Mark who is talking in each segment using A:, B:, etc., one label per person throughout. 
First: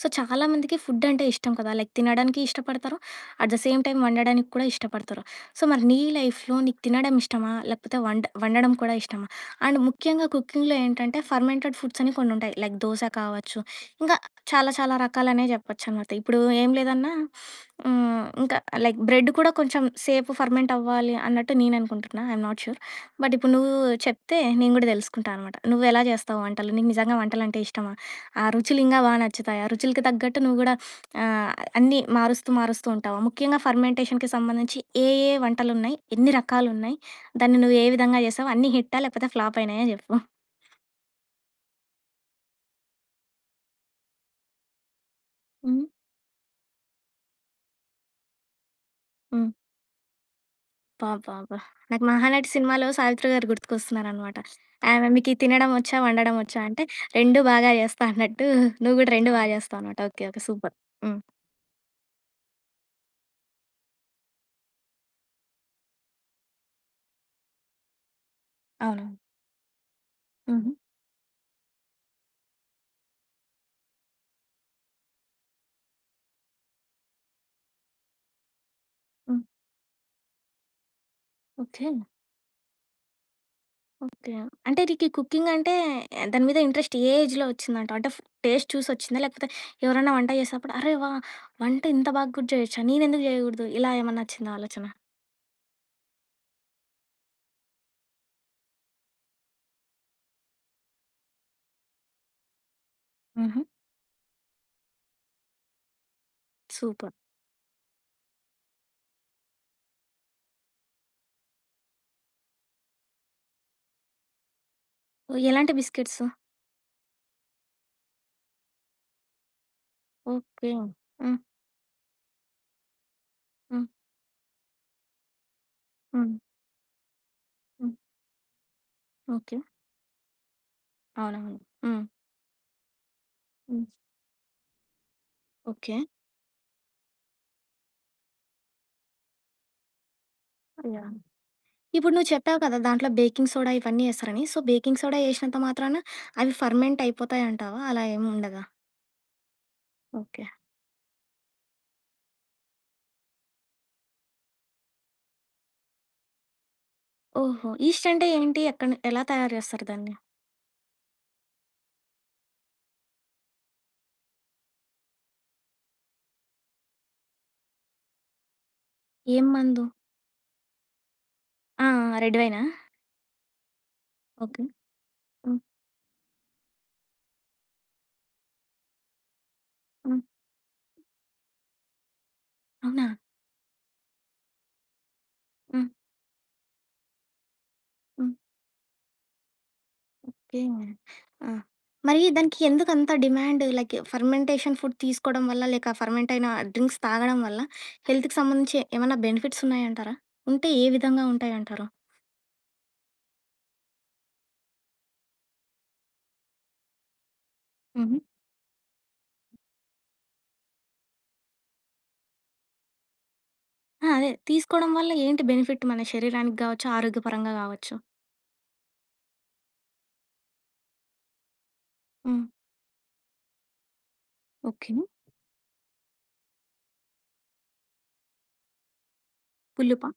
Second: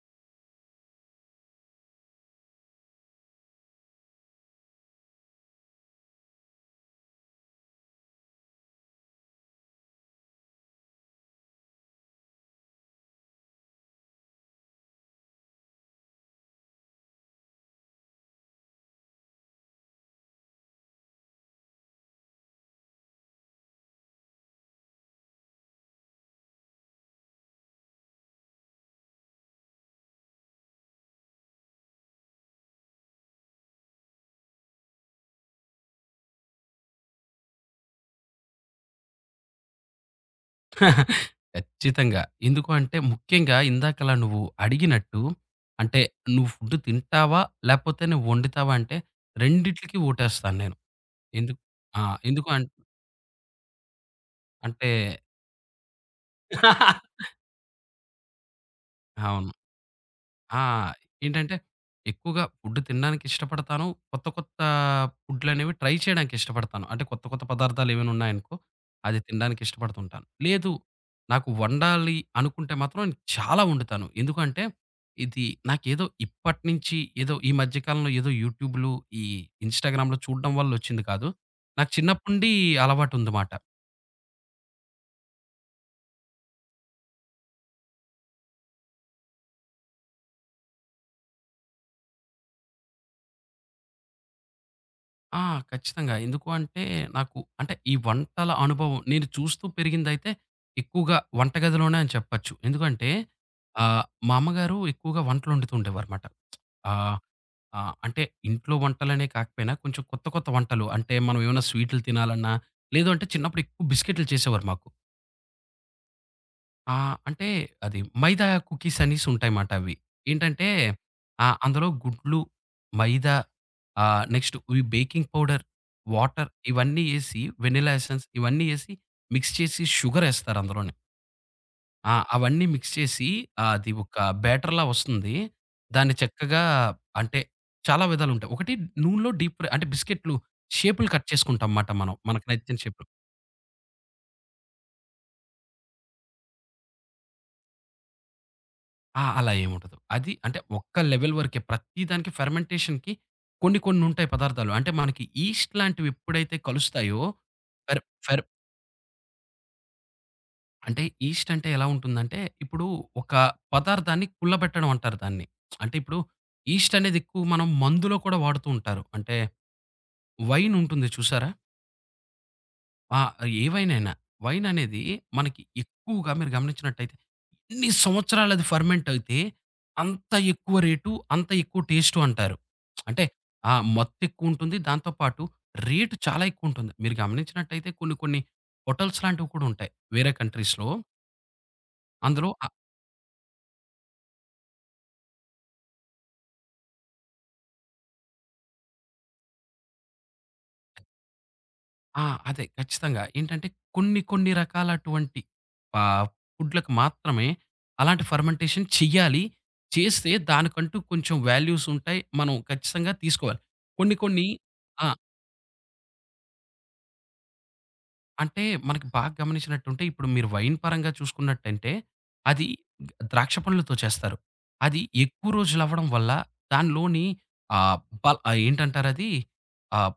A: So చాలామందికి food అంటే ఇష్టం కదా, లైక్ తినడానికి ఇష్టపడతారు. అట్ ద సేమ్ టైం వండడానికి కూడా ఇష్టపడతారు. సో మరి నీ లైఫ్లో నీకు తినడం ఇష్టమా, లేకపోతే వండడం కూడా ఇష్టమా? అండ్ ముఖ్యంగా కుకింగ్లో ఏంటంటే ఫర్మెంటెడ్ ఫుడ్స్ అని కొన్ని ఉంటాయి, లైక్ దోశ కావచ్చు, ఇంకా చాలా చాలా రకాలనే చెప్పొచ్చు అనమాట. ఇప్పుడు ఏం లేదన్నా ఇంకా లైక్ బ్రెడ్ కూడా కొంచెం సేపు ఫర్మెంట్ అవ్వాలి అన్నట్టు నేను అనుకుంటున్నా, ఐఎమ్ నాట్ షూర్. బట్ ఇప్పుడు నువ్వు చెప్తే నేను కూడా తెలుసుకుంటాను అనమాట. నువ్వు ఎలా చేస్తావు వంటలు? నీకు నిజంగా వంటలు అంటే ఇష్టమా? ఆ రుచులు ఇంకా బాగా నచ్చుతాయి. ఆ రుచులకి తగ్గట్టు నువ్వు గూడా ఆహ్, అన్నీ మారుస్తూ, మారుస్తూ ఉంటావా? ముఖ్యంగా ఫర్మెంటేషన్‌కి సంబంధించి ఏ వంటలున్నాయి? ఎన్ని రకాలున్నాయి? దాన్ని నువ్వు ఏ విధంగా చేసావు? అన్నీ హిట్టా? లేకపోతే ఫ్లాప్ అయినాయా జెప్పు?
B: ఖచ్చితంగా. ఎందుకు అంటే ముఖ్యంగా ఇందాకలా నువ్వు అడిగినట్టు
A: హ్మ్.
B: అంటే నువ్వు ఫుడ్ తింటావా? లేపోతే నువ్వు వండుతావా? అంటే
A: హ్మ్.
B: రెండిట్లికి ఓటేస్తాను నేను.
A: అబ్బబ్బబ్బా!
B: ఎందుకు ఆ!
A: నాకు
B: ఎందుకు
A: 'మహానటి'
B: అన్
A: సినిమాలో సావిత్రి గారు గుర్తుకొస్తున్నారనమాట.
B: అంటే
A: ఆమె "మీకీ తినడం వచ్చా? వండడం వచ్చా?" అంటే "2 బాగా చేస్తా" అన్నట్టు నువ్వు గూడా 2 బాగా
B: అవును.
A: చేస్తావనమాట. ఓకే. ఓకే.
B: ఆ!
A: సూపర్. హ్మ్.
B: ఏంటంటే ఎక్కువగా ఫుడ్ తినడానికి ఇష్టపడతాను. కొత్త కొత్త ఫుడ్‌లనేవి ట్రై చేయడానికి ఇష్టపడతాను. అంటే కొత్త కొత్త పదార్థాలేమైనా ఉన్నాయనుకో,
A: అవునవును.
B: అది తినడానికి ఇష్టపడుతుంటాను.
A: హుహు.
B: లేదు, నాకు వండాలి అనుకుంటే మాత్రం నేను చాలా వండుతాను. ఎందుకంటే ఇది నాకేదో ఇప్పటినుంచి ఏదో ఈ మధ్య కాలంలో ఏదో యూట్యూబ్‌లు, ఈ
A: హ్మ్.
B: ఇన్‌స్టాగ్రామ్‌లో చూడడం వల్ల వచ్చింది కాదు.
A: ఓకే.
B: నాకు చిన్నప్పటి నుండి అలవాటుందమాట.
A: ఓకే. అంటే నీకీ కుకింగంటే దాని మీద ఇంట్రెస్ట్ ఏ ఏజ్‌లో ఒచ్చిందంటావు? అంటే ఫ్- టేస్ట్ చూసొచ్చిందా? లేకపోతే ఎవరైనా వంట చేసినప్పుడు అరే! వా! వంట ఇంత బాగా కూడా చేయొచ్చా? నేనెందుకు చేయగూడదు? ఇలా ఏమన్నా ఒచ్చిందా ఆలోచన?
B: ఆ! ఖచ్చితంగా. ఎందుకు అంటే నాకు అంటే ఈ వంటల అనుభవం నేను చూస్తూ పెరిగిందైతే ఎక్కువగా వంటగదిలోనే అని చెప్పచ్చు. ఎందుకంటే
A: హుహు.
B: మా అమ్మగారు ఎక్కువగా వంటలొండుతూ ఉండేవారుమాట.
A: సూపర్.
B: ఆహ్, ఆహ్, అంటే ఇంట్లో వంటలనే కాకపోయినా కొంచెం కొత్త కొత్త వంటలు అంటే మనం ఏమైనా స్వీటులు తినాలన్నా లేదు అంటే చిన్నప్పుడు ఎక్కువ బిస్కెట్‌లు చేసేవారు మాకు.
A: ఎలాంటి బిస్కెట్స్?
B: ఆ! అంటే అది మైదా కుకీస్ అనేసి ఉంటాయన్నమాట అవి. ఏంటంటే
A: ఓకే. హ్మ్.
B: అందులో గుడ్లు, మైదా,
A: హ్మ్.
B: నెక్స్ట్ ఈ బేకింగ్ పౌడర్,
A: హ్మ్.
B: వాటర్ ఇవన్నీ ఏసి వెనిల్లా
A: హ్మ్.
B: ఎసెన్స్ ఇవన్నీ ఏసి మిక్స్
A: ఓకే.
B: చేసి షుగర్ ఏస్తారు అందులోనే.
A: అవునవును. హ్మ్.
B: అవన్నీ మిక్స్ చేసి
A: హ్మ్.
B: అది ఒక బ్యాటర్‌లా వస్తుంది.
A: ఓకే.
B: దాన్ని చక్కగా అంటే చాలా విధాలుంటాయి. ఒకటి నూనెలో డీప్ ఫ్రై అంటే బిస్కెట్‌లు షేపులు
A: యాహ్!
B: కట్ చేసుకుంటాం మాట
A: ఇప్పుడు
B: మనం.
A: నువ్వు
B: మనకు
A: చెప్పావు
B: నచ్చిన
A: కదా,
B: షేప్.
A: దాంట్లో బేకింగ్ సోడా ఇవన్నీ ఏస్తారని. సో, బేకింగ్ సోడా ఏసినంత మాత్రాన అవి ఫర్మెంట్ అయిపోతాయంటావా? అలా ఏమి ఉండదా?
B: అలా ఏముండదు. అది
A: ఓకే.
B: అంటే ఒక్క లెవెల్ వరకే. ప్రతి దానికి ఫెర్మెంటేషన్‌కి కొన్ని కొన్ని ఉంటాయి పదార్థాలు. అంటే మనకి ఈస్ట్ లాంటివి ఎప్పుడైతే కలుస్తాయో
A: ఓహో!
B: ఫెర్
A: ఈస్ట్ అంటే
B: ఫెర్
A: ఏంటి? ఎక్కడన్- ఎలా తయారు చేస్తారు దాన్ని?
B: అంటే ఈస్ట్ అంటే ఎలా ఉంటుందంటే, ఇప్పుడు ఒక పదార్థాన్ని కుల్లబెట్టడం అంటారు దాన్ని. అంటే ఇప్పుడు ఈస్ట్ అనేది ఎక్కువ మనం మందులో కూడా వాడుతూ ఉంటారు. అంటే
A: ఏం మందు?
B: వైన్ ఉంటుంది చూసారా?
A: ఆ! ఆ! రెడ్ వైనా?
B: ఆ! ఏ వైన్ అయినా.
A: ఓకే.
B: వైన్ అనేది
A: హ్మ్.
B: మనకి ఎక్కువగా మీరు గమనించినట్టయితే ఇన్ని సంవత్సరాలది ఫర్మెంట్ అయితే,
A: హ్మ్.
B: అంత ఎక్కువ రేటు, అంత ఎక్కువ టేస్టు అంటారు.
A: అవునా?
B: అంటే ఆ మత్తెక్కువుంటుంది. దాంతో పాటు
A: హ్మ్.
B: రేటు చాలా ఎక్కువుంటుంది. మీరు గమనించినట్టయితే కొన్ని
A: హ్మ్.
B: కొన్ని హోటల్స్ లాంటివి కూడా ఉంటాయి వేరే
A: ఓకే.
B: కంట్రీస్‌లో.
A: ఆ! మరి
B: అందులో
A: దానికి
B: అ
A: ఎందుకంత డిమాండ్? లైక్ ఫర్మెంటేషన్ ఫుడ్ తీసుకోవడం వల్ల, లేక ఫర్మెంట్ అయిన డ్రింక్స్ తాగడం వల్ల హెల్త్‌కి సంబంధించి ఏమన్నా బెనిఫిట్స్ ఉన్నాయంటారా? ఉంటే ఏ విధంగా ఉంటాయంటారు?
B: ఆ! అదే ఖచ్చితంగా. ఏంటంటే కొన్ని కొన్ని రకాలటువంటి ఆహ్, ఫుడ్‌లకు మాత్రమే
A: హుహు.
B: అలాంటి ఫర్మెంటేషన్ చెయ్యాలి. చేస్తే దానికంటూ కొంచెం వాల్యూసుంటాయి. మనం ఖచ్చితంగా తీసుకోవాలి.
A: ఆ!
B: కొన్ని
A: అదే
B: కొన్ని
A: తీసుకోవడం
B: ఆ!
A: వల్ల ఏంటి బెనిఫిట్ మన శరీరానికి గావచ్చు, ఆరోగ్యపరంగా గావచ్చు?
B: అంటే మనకి బాగా గమనించినట్టుంటే, ఇప్పుడు మీరు వైన్ పరంగా చూసుకున్నట్టంటే,
A: హ్మ్.
B: అది ద్రాక్ష పండ్లతో చేస్తారు.
A: ఓకే.
B: అది ఎక్కువ రోజులవ్వడం వల్ల దానిలోని ఆహ్, ఏంటంటారది?
A: పులుపా?
B: ఆహ్,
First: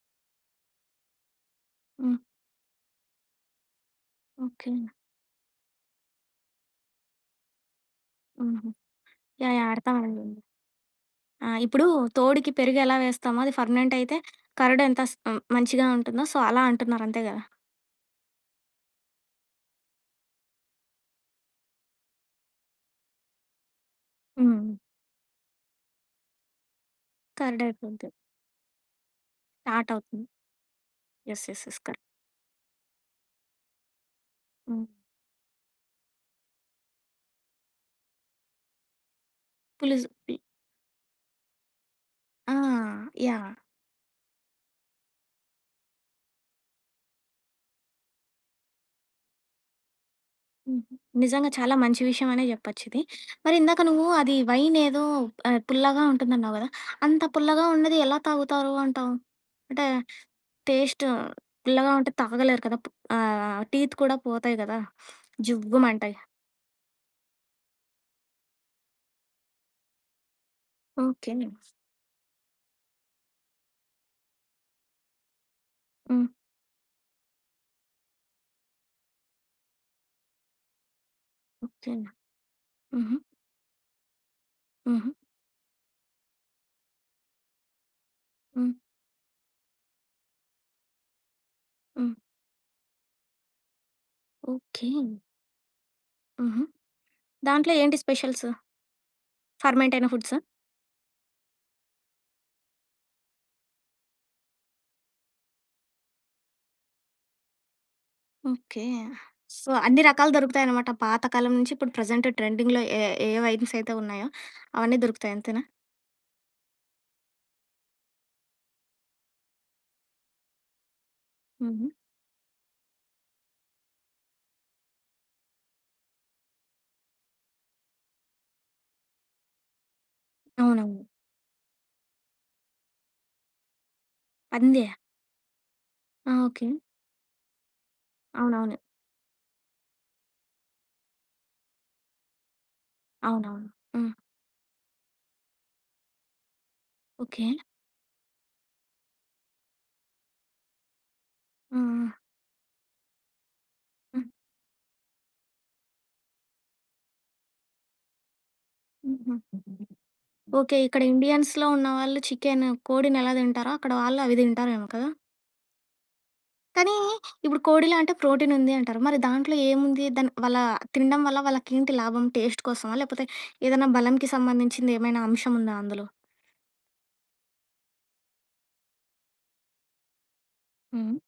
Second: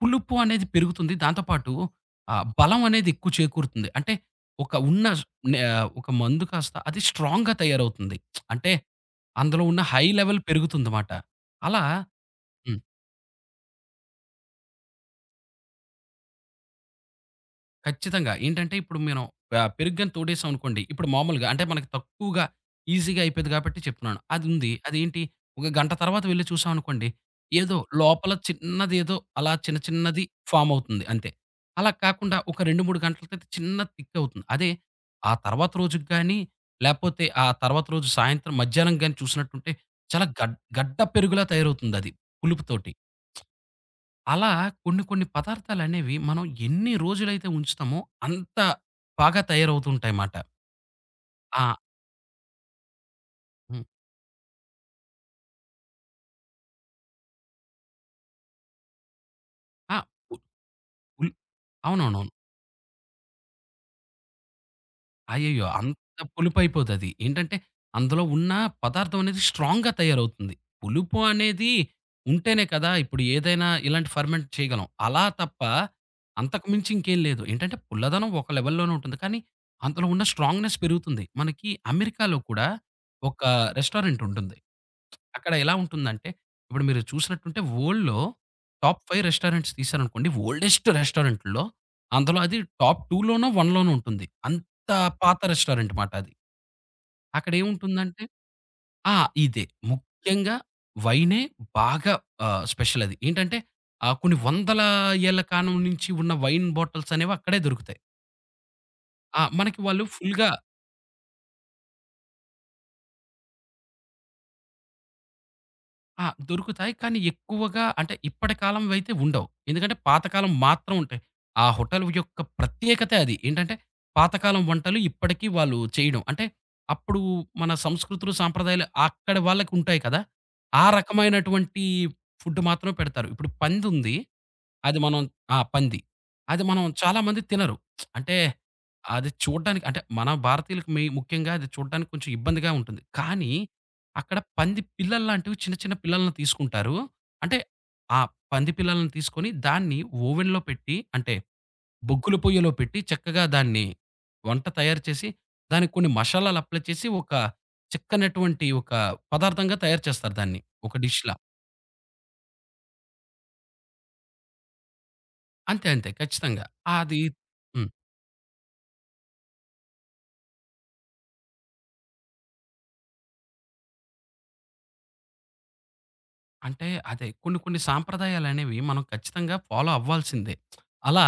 B: పులుపు అనేది పెరుగుతుంది. దాంతో పాటు
A: హ్మ్.
B: బలం అనేది ఎక్కువ చేకూరుతుంది. అంటే
A: ఓకే.
B: ఒక ఉన్న నే ఒక మందు కాస్త అది స్ట్రాంగ్‌గా తయారవుతుంది.
A: హుహు.
B: అంటే
A: యాహ్!
B: అందులో
A: యాహ్!
B: ఉన్న హై
A: అర్థమైంది.
B: లెవెల్ పెరుగుతుందమాట.
A: ఆ!
B: అలా
A: ఇప్పుడు తోడుకి
B: హ్మ్.
A: పెరుగు ఎలా వేస్తామో అది ఫెర్మెంట్ అయితే కర్డ్ ఎంత స్- హ్మ్, మంచిగా ఉంటుందో, సో, అలా అంటున్నారు అంతే గదా?
B: ఖచ్చితంగా. ఏంటంటే ఇప్పుడు మనం పెరుగు గాని తోడేసాం అనుకోండి. ఇప్పుడు మామూలుగా అంటే మనకు తక్కువగా ఈజీగా అయిపోయేది కాబట్టి చెప్తున్నాను.
A: హ్మ్.
B: అదుంది. అదేంటి ఒక గంట తర్వాత వెళ్లి చూసామనుకోండి.
A: కర్డ్
B: ఏదో
A: అయిపోద్ది.
B: లోపల చిన్నదేదో అలా చిన్న
A: స్టార్ట్
B: చిన్నది
A: అవుతుంది.
B: ఫార్మ్ అవుతుంది అంతే.
A: యెస్. యెస్. యెస్.
B: అలా
A: కరెక్ట్.
B: కాకుండా ఒక 2, 3 గంటలకైతే చిన్న థిక్ అవుతుంది. అదే
A: హ్మ్.
B: ఆ తర్వాత రోజుకి గాని, లేపోతే ఆ తర్వాత రోజు సాయంత్రం మధ్యాహ్నం గాని చూసినట్టుంటే
A: పులుసు
B: చాలా
A: పి-
B: గడ్డ పెరుగులా తయారవుతుందది
A: ఆ!
B: పులుపుతోటి.
A: యాహ్!
B: అలా కొన్ని కొన్ని పదార్థాలనేవి మనం ఎన్ని రోజులైతే ఉంచుతామో అంత బాగా తయారవుతుంటాయిమాట.
A: హుహు. నిజంగా
B: ఆ!
A: చాలా మంచి విషయం అనే జెప్పొచ్చిది. మరి ఇందాక
B: హ్మ్.
A: నువ్వు అది వైన్ ఏదో పుల్లగా ఉంటుందన్నావు గదా! అంత పుల్లగా ఉన్నది ఎలా తాగుతారు అంటావు? అంటే
B: ఆ! ఉ
A: టేస్ట్
B: ఉల్
A: పుల్లగా ఉంటే
B: అవునవునవును.
A: తాగలేరు కదా! టీత్ కూడా పోతాయి గదా!
B: అయ్యయ్యో!
A: జువ్వుమంటాయి.
B: అంత పులుపయిపోతది. ఏంటంటే, అందులో ఉన్న పదార్థం అనేది స్ట్రాంగ్‌గా తయారవుతుంది. పులుపు
A: ఓకే.
B: అనేది ఉంటేనే కదా! ఇప్పుడు ఏదైనా ఇలాంటి ఫర్మెంట్ చేయగలం. అలా తప్ప
A: హ్మ్.
B: అంతకు మించి ఇంకేం లేదు. ఏంటంటే, పుల్లదనం ఒక లెవెల్‌లోనే ఉంటుంది. కానీ అందులో ఉన్న స్ట్రాంగ్‌నెస్ పెరుగుతుంది. మనకి
A: ఓకే.
B: అమెరికాలో కూడా
A: హుహు.
B: ఒక రెస్టారెంట్ ఉంటుంది.
A: హుహు.
B: అక్కడ ఎలా ఉంటుందంటే, ఇప్పుడు మీరు చూసినట్టుంటే వరల్డ్‌లో
A: హ్మ్.
B: టాప్ 5 రెస్టారెంట్స్ తీశారనుకోండి, ఓల్డెస్ట్ రెస్టారెంట్‌లో
A: హ్మ్.
B: అందులో అది టాప్ 2 లోనో, 1 లోనో ఉంటుంది.
A: ఓకే.
B: అంత పాత రెస్టారెంట్ మాట అది.
A: హుహు. దాంట్లో ఏంటి
B: అక్కడేముంటుందంటే
A: స్పెషల్స్?
B: ఆ! ఇదే.
A: ఫర్మెంట్ అయిన ఫుడ్సా?
B: ముఖ్యంగా వైనే బాగా స్పెషల్ అది. ఏంటంటే కొన్ని వందల ఏళ్ల కాలం నుంచి ఉన్న వైన్ బాటిల్స్ అనేవి అక్కడే దొరుకుతాయి.
A: ఓకే. సో,
B: మనకి
A: అన్ని
B: వాళ్ళు
A: రకాలు
B: ఫుల్‌గా
A: దొరుకుతాయనమాట. పాతకాలం నుంచి ఇప్పుడు ప్రెజెంట్ ట్రెండింగ్‌లో ఏ ఏ వైన్స్ అయితే ఉన్నాయో అవన్నీ దొరుకుతాయి అంతేనా?
B: దొరుకుతాయి. కానీ ఎక్కువగా అంటే ఇప్పటి కాలంవయితే ఉండవు. ఎందుకంటే పాతకాలం మాత్రం ఉంటాయి. ఆ
A: హుహు.
B: హోటల్ యొక్క ప్రత్యేకతే అది. ఏంటంటే పాతకాలం వంటలు ఇప్పటికి వాళ్ళు చేయడం. అంటే అప్పుడు మన సంస్కృతులు, సాంప్రదాయాలు అక్కడి వాళ్ళకుంటాయి కదా! ఆ
A: అవునవును.
B: రకమైనటువంటి ఫుడ్ మాత్రమే పెడతారు. ఇప్పుడు పందుంది.
A: పందియా?
B: అది మనం పంది.
A: ఆ!
B: అది
A: ఓకే.
B: మనం చాలామంది తినరు. అంటే
A: అవునవును.
B: అది చూడడానికి అంటే మన భారతీయులకి ముఖ్యంగా అది చూడడానికి కొంచెం ఇబ్బందిగా ఉంటుంది. కానీ
A: అవునవును. హ్మ్.
B: అక్కడ పంది పిల్లల్లాంటివి చిన్న చిన్న పిల్లల్ని తీసుకుంటారు.
A: ఓకే.
B: అంటే, ఆ పంది పిల్లల్ని తీసుకొని దాన్ని ఓవెన్‌లో పెట్టి అంటే,
A: ఆ!
B: బొగ్గుల పొయ్యలో పెట్టి చక్కగా దాన్ని
A: ఆ! హ్మ్.
B: వంట తయారు చేసి, దానికి కొన్ని మషాలాలు అప్లై చేసి ఒక చిక్కనటువంటి ఒక
A: హుహు.
B: పదార్థంగా తయారు చేస్తారు దాన్ని.
A: ఓకే.
B: ఒక
A: ఇక్కడ
B: డిష్‌లా.
A: ఇండియన్స్‌లో ఉన్నవాళ్ళు చికెను, కోడినెలా తింటారో అక్కడ వాళ్ళు అవి తింటారేమో కదా!
B: అంతే. అంతే. ఖచ్చితంగా.
A: కానీ
B: అది
A: ఇప్పుడు
B: హ్మ్.
A: కోడిలో అంటే ప్రోటీన్ ఉంది అంటారు. మరి దాంట్లో ఏముంది? దాని వాళ్ళ తినడం వల్ల వాళ్ళకేంటి లాభం? టేస్ట్ కోసమా? లేకపోతే ఏదైనా బలంకి సంబంధించింది ఏమైనా అంశం ఉందా అందులో?
B: అంటే అదే కొన్ని కొన్ని సాంప్రదాయాలనేవి మనం ఖచ్చితంగా ఫాలో అవ్వాల్సిందే.
A: హ్మ్.
B: అలా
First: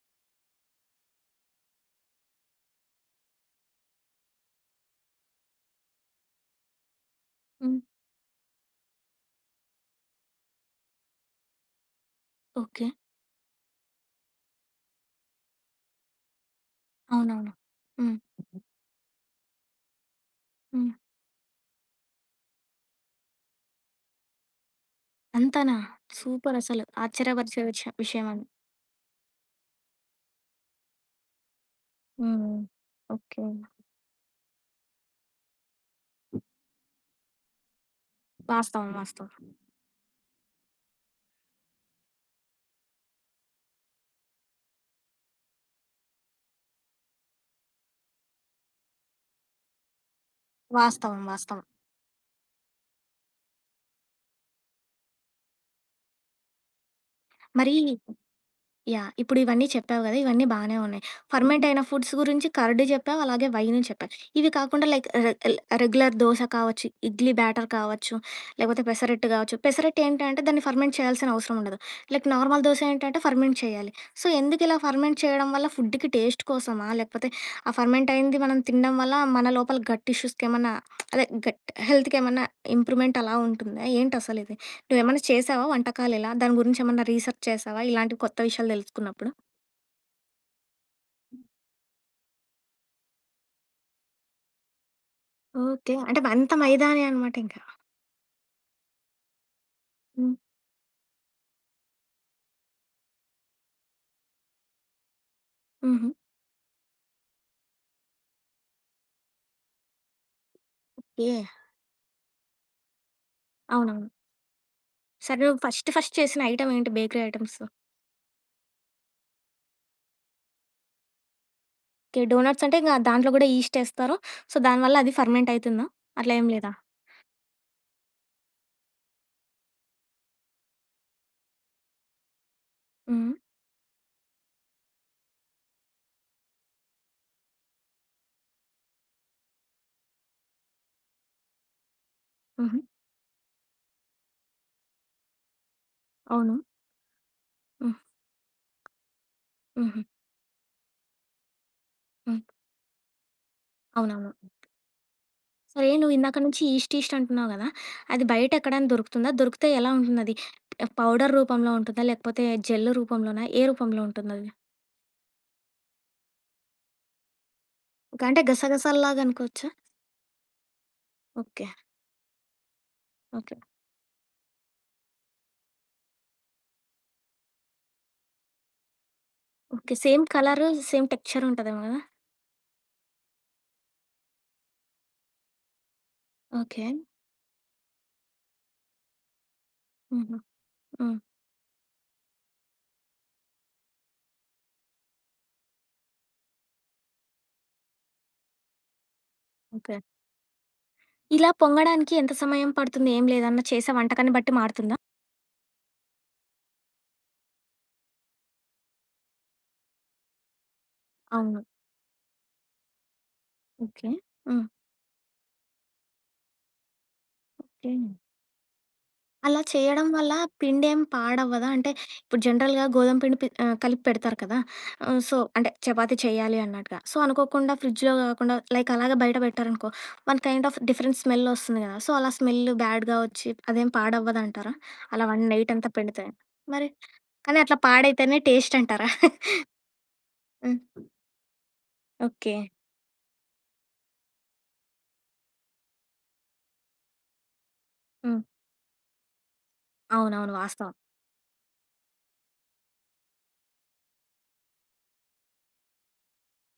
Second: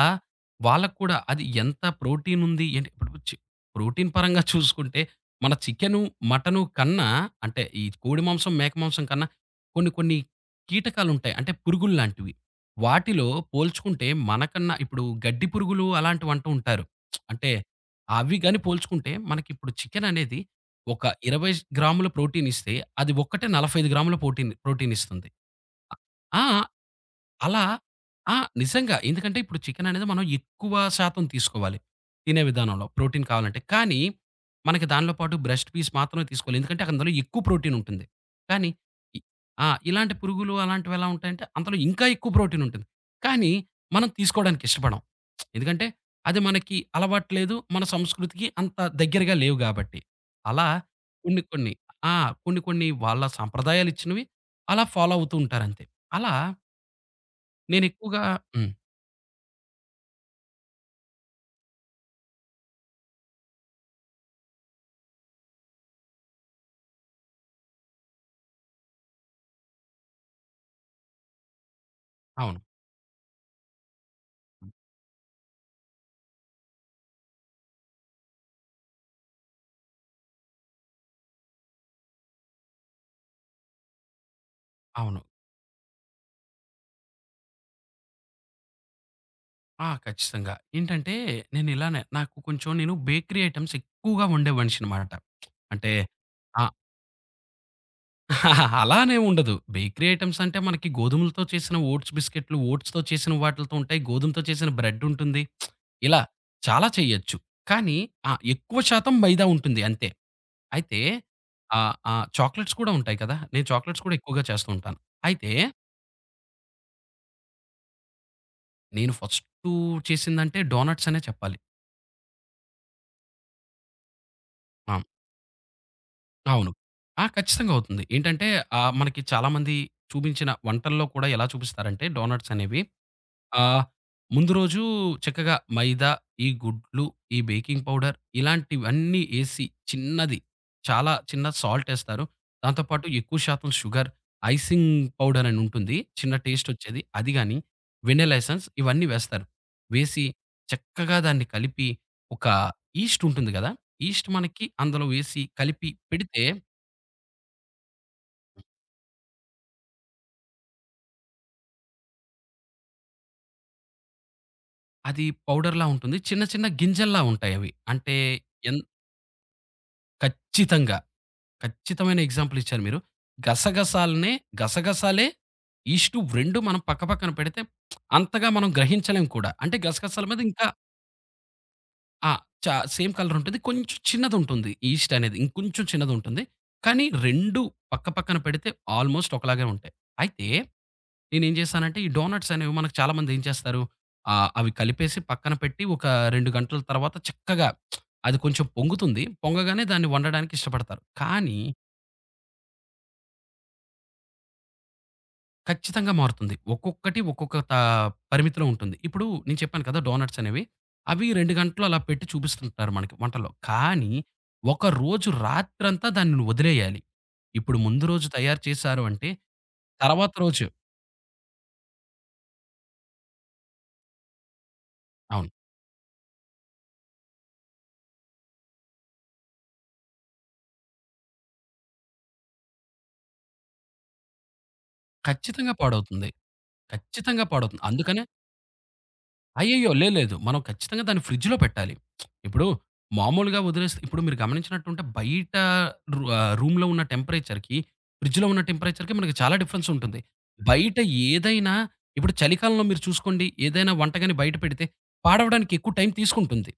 B: వాళ్ళకి కూడా అది ఎంత ప్రోటీన్ ఉంది ఏంటి ఇప్పుడు ప్రోటీన్ పరంగా చూసుకుంటే మన చికెను, మటను కన్నా అంటే
A: హ్మ్.
B: ఈ కోడి మాంసం, మేక మాంసం కన్నా కొన్ని కొన్ని కీటకాలుంటాయి. అంటే పురుగుల్లాంటివి.
A: ఓకే.
B: వాటిలో పోల్చుకుంటే మనకన్నా ఇప్పుడు గడ్డి పురుగులు అలాంటివంటూ ఉంటారు. అంటే
A: అవునవును. హ్మ్.
B: అవి గాని పోల్చుకుంటే మనకిప్పుడు చికెననేది
A: హ్మ్.
B: ఒక 20 గ్రాముల ప్రోటీన్ ఇస్తే, అది ఒక్కటే 45 గ్రాముల ప్రోటీన్ ఇస్తుంది.
A: అంతేనా?
B: ఆ!
A: సూపర్ అసలు. ఆశ్చర్యపరిచే
B: అలా
A: విషయం
B: ఆ!
A: అది.
B: నిజంగా. ఎందుకంటే ఇప్పుడు చికెన్ అనేది మనం ఎక్కువ శాతం తీసుకోవాలి. తినే
A: హ్మ్.
B: విధానంలో ప్రోటీన్
A: ఓకే.
B: కావాలంటే. కానీ, మనకి దానిలో పాటు బ్రెస్ట్ పీస్ మాత్రమే తీసుకోవాలి. ఎందుకంటే అందులో ఎక్కువ ప్రోటీన్ ఉంటుంది. కానీ
A: వాస్తవం.
B: ఇ
A: వాస్తవం.
B: ఆ! ఇలాంటి పురుగులు అలాంటివి ఎలా ఉంటాయంటే అందులో ఇంకా ఎక్కువ ప్రోటీన్ ఉంటుంది. కానీ మనం తీసుకోవడానికి ఇష్టపడం. ఎందుకంటే అది మనకి అలవాటు లేదు. మన సంస్కృతికి అంత దగ్గరగా లేవు కాబట్టి. అలా
A: వాస్తవం.
B: కొన్ని
A: వాస్తవం.
B: కొన్ని ఆ! కొన్ని కొన్ని వాళ్ళ సంప్రదాయాలిచ్చినవి అలా ఫాలో అవుతూ ఉంటారంతే. అలా
A: మరి
B: నేనెక్కువగా హ్మ్.
A: యాహ్! ఇప్పుడు ఇవన్నీ చెప్పావు గదా! ఇవన్నీ బానే ఉన్నాయి. ఫర్మెంట్ అయిన ఫుడ్స్ గురించి కర్డ్ చెప్పావు, అలాగే వైను చెప్పావు. ఇవి కాకుండా లైక్ రె- ఎల్- రెగ్యులర్ దోస కావచ్చు, ఇడ్లీ బ్యాటర్ కావచ్చు, లేకపోతే పెసరట్టు కావచ్చు. పెసరట్టు ఏంటంటే దాన్ని ఫర్మెంట్ చేయాల్సిన అవసరం ఉండదు. లైక్
B: అవును.
A: నార్మల్ దోస ఏంటంటే ఫర్మెంట్ చేయాలి. సో, ఎందుకు ఇలా ఫర్మెంట్ చేయడం వల్ల ఫుడ్‌కి టేస్ట్ కోసమా? లేకపోతే ఆ ఫర్మెంట్ అయింది మనం తినడం వల్ల మన లోపల గట్ ఇష్యూస్‌కేమన్నా, అదే గట్ హెల్త్‌కేమన్నా ఇంప్రూవ్‌మెంట్ అలా ఉంటుందా? ఏంటసలిది?
B: అవును.
A: నువ్వేమన్నా చేసావా వంటకాలిలా? దాని గురించేమన్నా రీసెర్చ్ చేసావా? ఇలాంటి కొత్త విషయాలు తెలుసుకున్నప్పుడు?
B: ఖచ్చితంగా. ఏంటంటే నేనిలానే నాకు కొంచెం నేను బేకరీ ఐటెమ్స్ ఎక్కువగా వండే మనిషినమాట. అంటే
A: ఓకే. అంటే అంత
B: ఆ!
A: మైదానే అనమాట ఇంకా.
B: అలా అనేం ఉండదు. బేకరీ
A: హ్మ్.
B: ఐటెమ్స్ అంటే మనకి గోధుమలతో చేసిన ఓట్స్ బిస్కెట్‌లు, ఓట్స్‌తో చేసిన వాటిలతో ఉంటాయి. గోధుమతో చేసిన బ్రెడ్ ఉంటుంది.
A: హుహు.
B: ఇలా చాలా చేయొచ్చు. కానీ ఎక్కువ శాతం మైదా ఉంటుంది అంతే. అయితే
A: ఏ-
B: ఆ చాక్లేట్స్ కూడా ఉంటాయి కదా! నేను చాక్లేట్స్
A: అవునవును.
B: కూడా ఎక్కువగా చేస్తూ ఉంటాను.
A: సరే
B: అయితే
A: నువ్వు ఫస్ట్ ఫస్ట్ చేసిన ఐటెమ్ ఏంటి బేకరీ ఐటెమ్స్?
B: నేను ఫస్టు చేసిందంటే డోనట్స్ అనే చెప్పాలి.
A: ఓకే. డోనట్స్ అంటే ఇంగ దాంట్లో గూడా ఈస్ట్ ఏస్తారు. సో,
B: ఆ!
A: దానివల్ల అది ఫర్మెంట్ అయితుందా? అట్లా ఏం
B: అవును.
A: లేదా?
B: ఖచ్చితంగా అవుతుంది. ఏంటంటే మనకి చాలామంది చూపించిన వంటల్లో కూడా ఎలా చూపిస్తారంటే డోనట్స్ అనేవి
A: హ్మ్.
B: ఆహ్, ముందు రోజు చక్కగా మైదా, ఈ గుడ్లు, ఈ బేకింగ్ పౌడర్ ఇలాంటివన్నీ ఏసి చిన్నది, చాలా చిన్న సాల్టేస్తారు.
A: హుహు.
B: దాంతో పాటు ఎక్కువ శాతం షుగర్, ఐసింగ్ పౌడర్ అని ఉంటుంది. చిన్న
A: అవును.
B: టేస్టొచ్చేది. అది గాని,
A: హ్మ్.
B: వెనిల్లా ఎసెన్స్ ఇవన్నీ వేస్తారు.
A: హుహు.
B: వేసి చక్కగా దాన్ని కలిపి
A: హ్మ్.
B: ఒక ఈస్ట్ ఉంటుంది గదా! ఈస్ట్
A: అవునవును.
B: మనకి అందులో వేసి
A: సరే
B: కలిపి
A: నువ్వు ఇందాక
B: పెడితే
A: నుంచి ఈస్ట్ ఈస్ట్ అంటున్నావు గదా! అది బయట ఎక్కడైనా దొరుకుతుందా? దొరికితే ఎలా ఉంటుందది? పౌడర్ రూపంలో ఉంటుందా? లేకపోతే జెల్ రూపంలోనా? ఏ రూపంలో ఉంటుందది?
B: అది పౌడర్‌లా ఉంటుంది. చిన్న చిన్న గింజల్లా ఉంటాయవి. అంటే
A: ఓకే. అంటే
B: ఎన్
A: గసగసాల్లాగా అనుకోవచ్చా?
B: ఖచ్చితంగా.
A: ఓకే.
B: ఖచ్చితమైన ఎగ్జాంపుల్ ఇచ్చారు మీరు.
A: ఓకే.
B: గసగసాలనే గసగసాలే, ఈస్టు రెండు మనం పక్కపక్కన పెడితే అంతగా మనం గ్రహించలేం కూడా. అంటే
A: ఓకే.
B: గసగసాల
A: సేమ్
B: మీద ఇంకా
A: కలరు, సేమ్ టెక్స్చర్ ఉంటదేమో గదా!
B: ఆ! చా సేమ్ కలర్ ఉంటుంది. కొంచెం చిన్నదుంటుంది. ఈస్ట్ అనేది ఇంకొంచెం చిన్నదుంటుంది.
A: ఓకే.
B: కానీ 2 పక్క పక్కన పెడితే ఆల్‌మోస్ట్ ఒకలాగే ఉంటాయి.
A: హుహు.
B: అయితే
A: హ్మ్.
B: నేనేం చేశానంటే ఈ డోనట్స్ అనేవి మనకు చాలామంది ఏం చేస్తారు అవి కలిపేసి పక్కన పెట్టి ఒక 2 గంటల తర్వాత చక్కగా అది కొంచెం పొంగుతుంది. పొంగగానే
A: ఓకే.
B: దాన్ని వండడానికి ఇష్టపడతారు.
A: ఇలా
B: కానీ
A: పొంగడానికి ఎంత సమయం పడుతుంది? ఏం లేదన్నా చేసే వంటకాన్ని బట్టి మారుతుందా?
B: ఖచ్చితంగా మారుతుంది. ఒక్కొక్కటి ఒక్కొక్క పరిమితిలో ఉంటుంది. ఇప్పుడు నేను చెప్పాను కదా! డోనట్స్ అనేవి. అవి 2
A: అవును.
B: గంటలు అలా పెట్టి చూపిస్తుంటారు మనకి వంటల్లో.
A: ఓకే.
B: కానీ
A: హ్మ్.
B: ఒక రోజు రాత్రంతా దాన్ని వదిలేయాలి. ఇప్పుడు
A: ఓకే.
B: ముందు రోజు తయారు చేశారు అంటే
A: అలా చేయడం
B: తర్వాత
A: వల్ల
B: రోజు
A: పిండేం పాడవ్వదా? అంటే ఇప్పుడు జనరల్‌గా గోధుమ పిండి పి- కలిపి పెడతారు కదా! సో,
B: అవును.
A: అంటే చపాతీ చేయాలి అన్నట్టుగా. సో, అనుకోకుండా ఫ్రిడ్జ్‌లో కాకుండా లైక్ అలాగే బయట పెట్టారనుకో, one kind of different smell వస్తుంది కదా! సో, అలా స్మెల్ బ్యాడ్‌గా వచ్చి అదేం పాడవ్వదంటారా? అలా వన్
B: ఖచ్చితంగా
A: నైట్ అంతా పెడితే.
B: పాడవుతుంది.
A: మరి
B: ఖచ్చితంగా
A: కానీ అట్లా
B: పాడవుతుంది. అందుకనే
A: పాడైతేనే టేస్ట్ అంటారా?
B: అయ్యయ్యో! లేదు లేదు. మనం ఖచ్చితంగా
A: హ్మ్.
B: దాన్ని ఫ్రిడ్జ్‌లో పెట్టాలి.
A: ఓకే.
B: ఇప్పుడు మామూలుగా వదిలేస్తే ఇప్పుడు మీరు గమనించినట్టుంటే బయట రూమ్‌లో ఉన్న టెంపరేచర్‌కి,
A: హ్మ్.
B: ఫ్రిడ్జ్‌లో ఉన్న టెంపరేచర్‌కి మనకి చాలా డిఫరెన్స్ ఉంటుంది.
A: అవునవును. వాస్తవం.
B: బయట ఏదైనా ఇప్పుడు చలికాలంలో మీరు చూసుకోండి ఏదైనా వంటకాని బయట పెడితే పాడవడానికి ఎక్కువ టైం తీసుకుంటుంది.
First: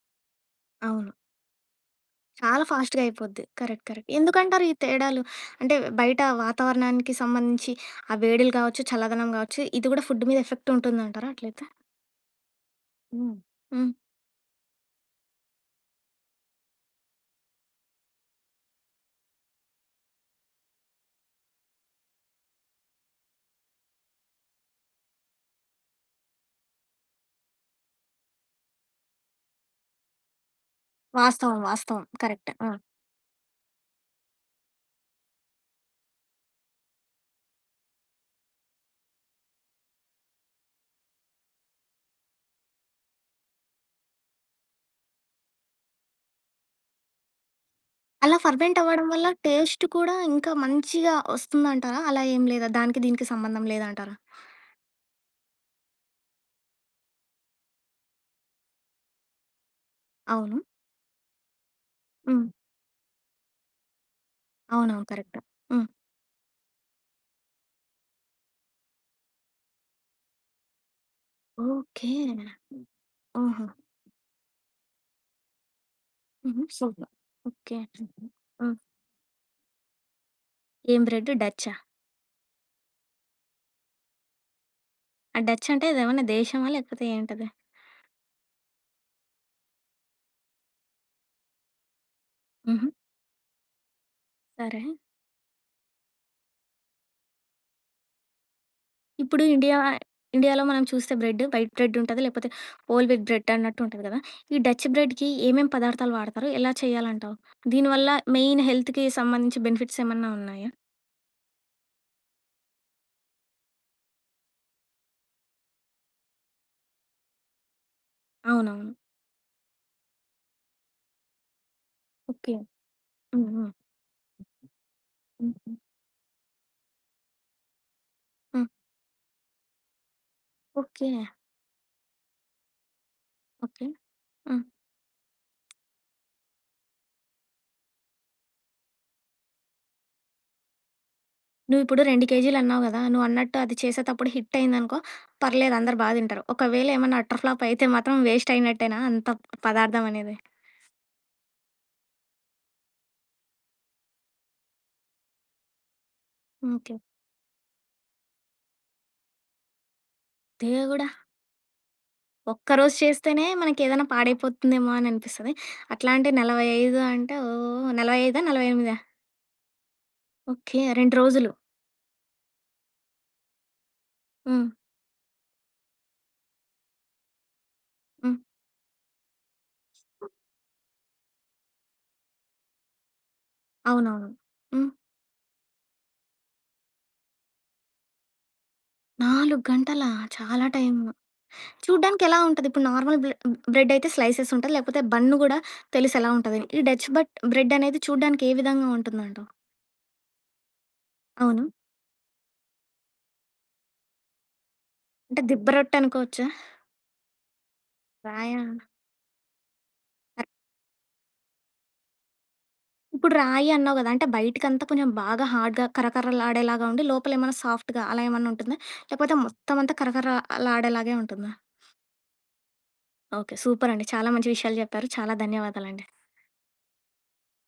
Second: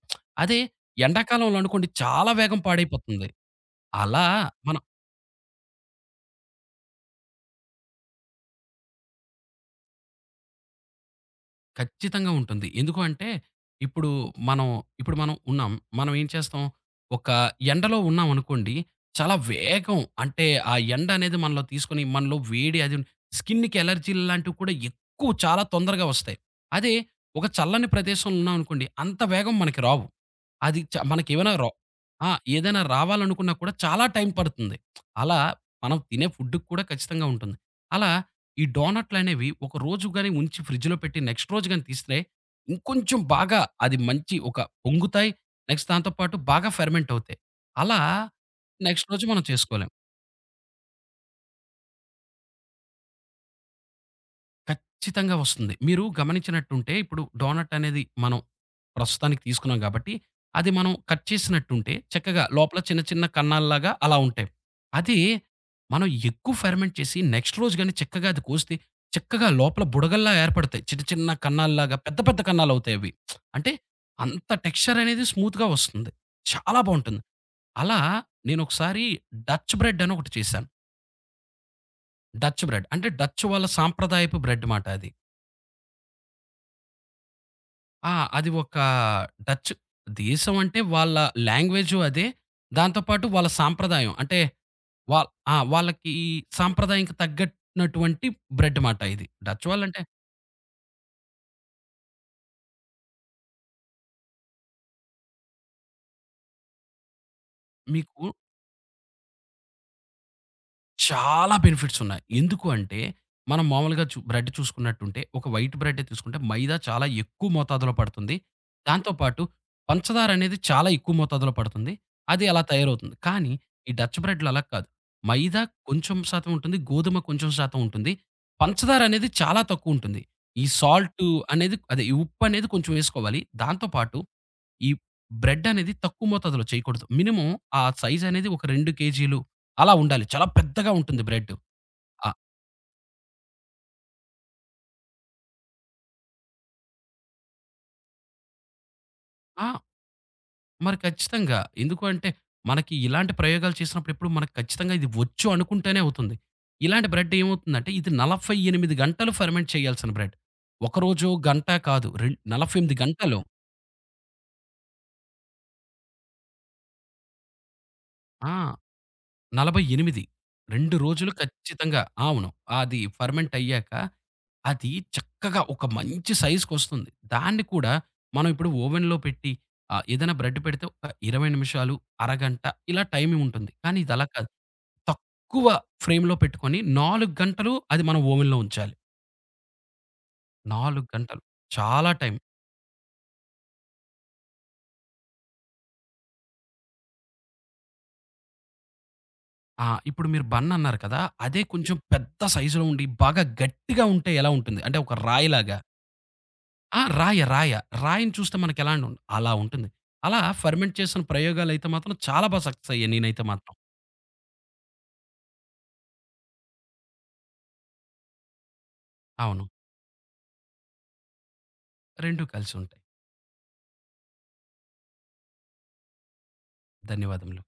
B: అదే
A: అవును.
B: ఎండాకాలంలో అనుకోండి చాలా వేగం
A: చాలా ఫాస్ట్‌గా
B: పాడైపోతుంది.
A: అయిపోద్ది. కరెక్ట్. కరెక్ట్.
B: అలా
A: ఎందుకంటారు ఈ
B: మనం
A: తేడాలు? అంటే బయట వాతావరణానికి సంబంధించి ఆ వేడిలు గావచ్చు, చల్లదనం గావచ్చు, ఇది కూడా ఫుడ్ మీద ఎఫెక్ట్ ఉంటుందంటారా అట్లయితే?
B: ఖచ్చితంగా ఉంటుంది. ఎందుకు అంటే,
A: హ్మ్. హ్మ్.
B: ఇప్పుడు మనం ఇప్పుడు మనం ఉన్నాం. మనం ఏం చేస్తాం, ఒక ఎండలో ఉన్నామనుకోండి, చాలా వేగం అంటే, ఆ ఎండ అనేది మనలో తీసుకొని, మనలో వేడి అది స్కిన్‌కి ఎలర్జీలు లాంటివి కూడా ఎక్కువ చాలా తొందరగా వస్తాయి. అదే ఒక చల్లని ప్రదేశంలో ఉన్నామనుకోండి, అంత వేగం మనకి రావు. అది చ మనకేమైనా
A: వాస్తవం.
B: ర
A: వాస్తవం.
B: ఆ!
A: కరెక్ట్. ఆ!
B: ఏదైనా రావాలనుకున్నా కూడా చాలా టైం పడుతుంది. అలా మనం తినే ఫుడ్‌కి కూడా ఖచ్చితంగా ఉంటుంది. అలా ఈ డోనట్లనేవి ఒక రోజు గాని ఉంచి ఫ్రిడ్జ్‌లో పెట్టి నెక్స్ట్ రోజు గాని తీస్తే, ఇంకొంచెం బాగా అది మంచి ఒక పొంగుతాయి. నెక్స్ట్ దాంతో పాటు బాగా ఫెర్మెంట్ అవుతాయి. అలా
A: అలా ఫర్మెంట్ అవ్వడం
B: నెక్స్ట్ రోజు
A: వల్ల
B: మనం
A: టేస్ట్
B: చేసుకోలేం.
A: కూడా ఇంకా మంచిగా వస్తుందంటారా? అలా ఏం లేదా? దానికి దీనికి సంబంధం లేదంటారా?
B: ఖచ్చితంగా వస్తుంది. మీరు గమనించినట్టుంటే ఇప్పుడు డోనట్ అనేది మనం ప్రస్తుతానికి తీసుకున్నాం కాబట్టి,
A: అవును.
B: అది మనం కట్ చేసినట్టుంటే చక్కగా
A: హ్మ్.
B: లోపల చిన్న చిన్న కన్నాల్లాగా అలా ఉంటాయి.
A: అవునవును.
B: అదే
A: కరెక్ట్. హ్మ్.
B: మనం ఎక్కువ ఫెర్మెంట్ చేసి నెక్స్ట్ రోజు గాని చక్కగా అది కోస్తే చక్కగా లోపల బుడగల్లా ఏర్పడతాయి. చిన్న చిన్న కన్నాల్లాగా
A: ఓకే.
B: పెద్ద పెద్ద కన్నాలవుతాయి అవి.
A: ఓహో!
B: అంటే అంత టెక్స్చర్ అనేది స్మూత్‌గా వస్తుంది.
A: హుహు.
B: చాలా
A: సూపర్.
B: బావుంటుంది.
A: ఓకే.
B: అలా
A: హ్మ్.
B: నేనొకసారి డచ్ బ్రెడ్ అని ఒకటి చేశాను.
A: ఏం బ్రెడ్? డచ్చా?
B: డచ్ బ్రెడ్ అంటే డచ్ వాళ్ళ సాంప్రదాయపు బ్రెడ్ మాట అది.
A: ఆ డచ్ అంటే అదేమన్నా దేశమా? లేకపోతే ఏంటది?
B: ఆ! అది ఒక డచ్ దేశం అంటే వాళ్ళ లాంగ్వేజు అదే.
A: హుహు.
B: దాంతో పాటు వాళ్ళ సాంప్రదాయం. అంటే
A: సరే.
B: వాళ్ ఆ! వాళ్ళకి సాంప్రదాయంకి తగ్గట్నటువంటి బ్రెడ్ మాట ఇది.
A: ఇప్పుడు
B: డచ్
A: ఇండియా
B: వాళ్ళంటే
A: ఇండియాలో మనం చూస్తే బ్రెడ్ వైట్ బ్రెడ్ ఉంటది. లేకపోతే హోల్ వీట్ బ్రెడ్ అన్నట్టు ఉంటది కదా! ఈ డచ్ బ్రెడ్‌కి ఏమేం పదార్థాలు వాడతారు? ఎలా చేయాలంటావు? దీనివల్ల
B: మీకు
A: మెయిన్ హెల్త్‌కి సంబంధించి బెనిఫిట్స్ ఏమన్నా ఉన్నాయా?
B: చాలా బెనిఫిట్స్ ఉన్నాయి. ఎందుకు అంటే, మనం మామూలుగా బ్రెడ్ చూసుకున్నట్టుంటే, ఒక వైట్ బ్రెడ్డే తీసుకుంటే మైదా చాలా ఎక్కువ మోతాదులో పడుతుంది.
A: అవునవును.
B: దాంతో పాటు పంచదారనేది చాలా ఎక్కువ మోతాదులో పడుతుంది. అది
A: ఓకే.
B: అలా తయారవుతుంది.
A: హ్మ్.
B: కానీ,
A: హ్మ్.
B: ఈ డచ్ బ్రెడ్‌లు అలా కాదు. మైదా
A: హుహు.
B: కొంచెం శాతం ఉంటుంది. గోధుమ కొంచెం శాతం ఉంటుంది.
A: హ్మ్.
B: పంచదారనేది చాలా తక్కువుంటుంది. ఈ
A: ఓకే.
B: సాల్టు అనేది అదే ఈ ఉప్పనేది కొంచెం వేసుకోవాలి.
A: ఓకే.
B: దాంతో పాటు
A: హ్మ్.
B: ఈ బ్రెడ్ అనేది తక్కువ మోతాదులో చేయకూడదు. మినిమమ్ ఆ సైజ్ అనేది ఒక 2 కేజీలు అలా ఉండాలి. చాలా పెద్దగా ఉంటుంది బ్రెడ్.
A: నువ్విప్పుడు 2
B: ఆ!
A: కేజీలు అన్నావు గదా! నువ్వన్నట్టు అది చేసేతప్పుడు హిట్ అయిందనుకో పర్లేదు అందరూ బా తింటారు. ఒకవేళ ఏమన్నా అటర్ ఫ్లాప్ అయితే మాత్రం వేస్ట్ అయినట్టేనా అంత
B: ఆ!
A: పదార్థం అనేది?
B: మరి ఖచ్చితంగా. ఎందుకు అంటే మనకి ఇలాంటి ప్రయోగాలు చేసినప్పుడు ఎప్పుడు మనకు ఖచ్చితంగా ఇది వచ్చు అనుకుంటేనే అవుతుంది.
A: ఓకే.
B: ఇలాంటి బ్రెడ్ ఏమవుతుందంటే ఇది 48 గంటలు ఫెర్మెంట్ చేయాల్సిన బ్రెడ్.
A: దేవుడా!
B: ఒకరోజు గంట కాదు 48
A: ఒక్కరోజు
B: గంటలు.
A: చేస్తేనే మనకేదైనా పాడైపోతుందేమో అని అనిపిస్తది. అట్లా అంటే 45 అంటే ఓహ్! 45,
B: ఆ!
A: 48.
B: 48.
A: ఓకే.
B: 2
A: 2
B: రోజులు ఓకే.
A: రోజులు.
B: ఖచ్చితంగా. అవును. అది ఫర్మెంట్ అయ్యాక,
A: హ్మ్.
B: అది చక్కగా ఒక మంచి సైజ్‌కొస్తుంది. దాన్ని కూడా
A: హ్మ్.
B: మనం ఇప్పుడు ఓవెన్‌లో పెట్టి ఏదైనా బ్రెడ్ పెడితే ఒక 20 నిమిషాలు, అరగంట ఇలా టైమ్ ఉంటుంది. కానీ ఇది అలా
A: అవునవును.
B: కాదు.
A: హ్మ్.
B: తక్కువ ఫ్రేమ్‌లో పెట్టుకొని 4 గంటలు అది మనం ఓవెన్‌లో ఉంచాలి.
A: 4 గంటలా? చాలా టైము.
B: 4 గంటలు చాలా
A: చూడ్డానికి
B: టైం.
A: ఎలా ఉంటది? ఇప్పుడు నార్మల్ బ్లె- బ్రెడ్ అయితే స్లైసెస్ ఉంటది. లేకపోతే బన్ గూడా తెలుసు ఎలా ఉంటది. ఈ డచ్ బట్- బ్రెడ్ అనేది చూడ్డానికి ఏ విధంగా ఉంటుందంటావు?
B: ఇప్పుడు మీరు బన్ అన్నారు కదా! అదే
A: అవును.
B: కొంచెం పెద్ద సైజ్‌లో ఉండి బాగా గట్టిగా ఉంటే ఎలా ఉంటుంది? అంటే ఒక
A: అంటే దిబ్బ
B: రాయిలాగా.
A: రొట్టె అనుకోవచ్చా?
B: ఆ! రాయ, రాయ. రాయని చూస్తే
A: రాయా?
B: మనకెలా అండి అలా ఉంటుంది. అలా ఫెర్మెంట్ చేసిన ప్రయోగాలైతే మాత్రం చాలా సక్సెస్ అయ్యాయి
A: ఇప్పుడు
B: నేనైతే
A: రాయి
B: మాత్రం.
A: అన్నావు గదా! అంటే బయటికంతా కొంచెం బాగా హార్డ్‌గా కరకరలాడేలాగా ఉండి, లోపలేమన్నా సాఫ్ట్‌గా అలా ఏమన్నా ఉంటుందా? లేకపోతే
B: అవును.
A: మొత్తం అంతా కరకరలాడేలాగే ఉంటుందా?
B: 2 కలిసుంటాయి.
A: ఓకే. సూపరండి. చాలా మంచి విషయాలు జెప్పారు. చాలా ధన్యవాదాలండి.
B: ధన్యవాదములు.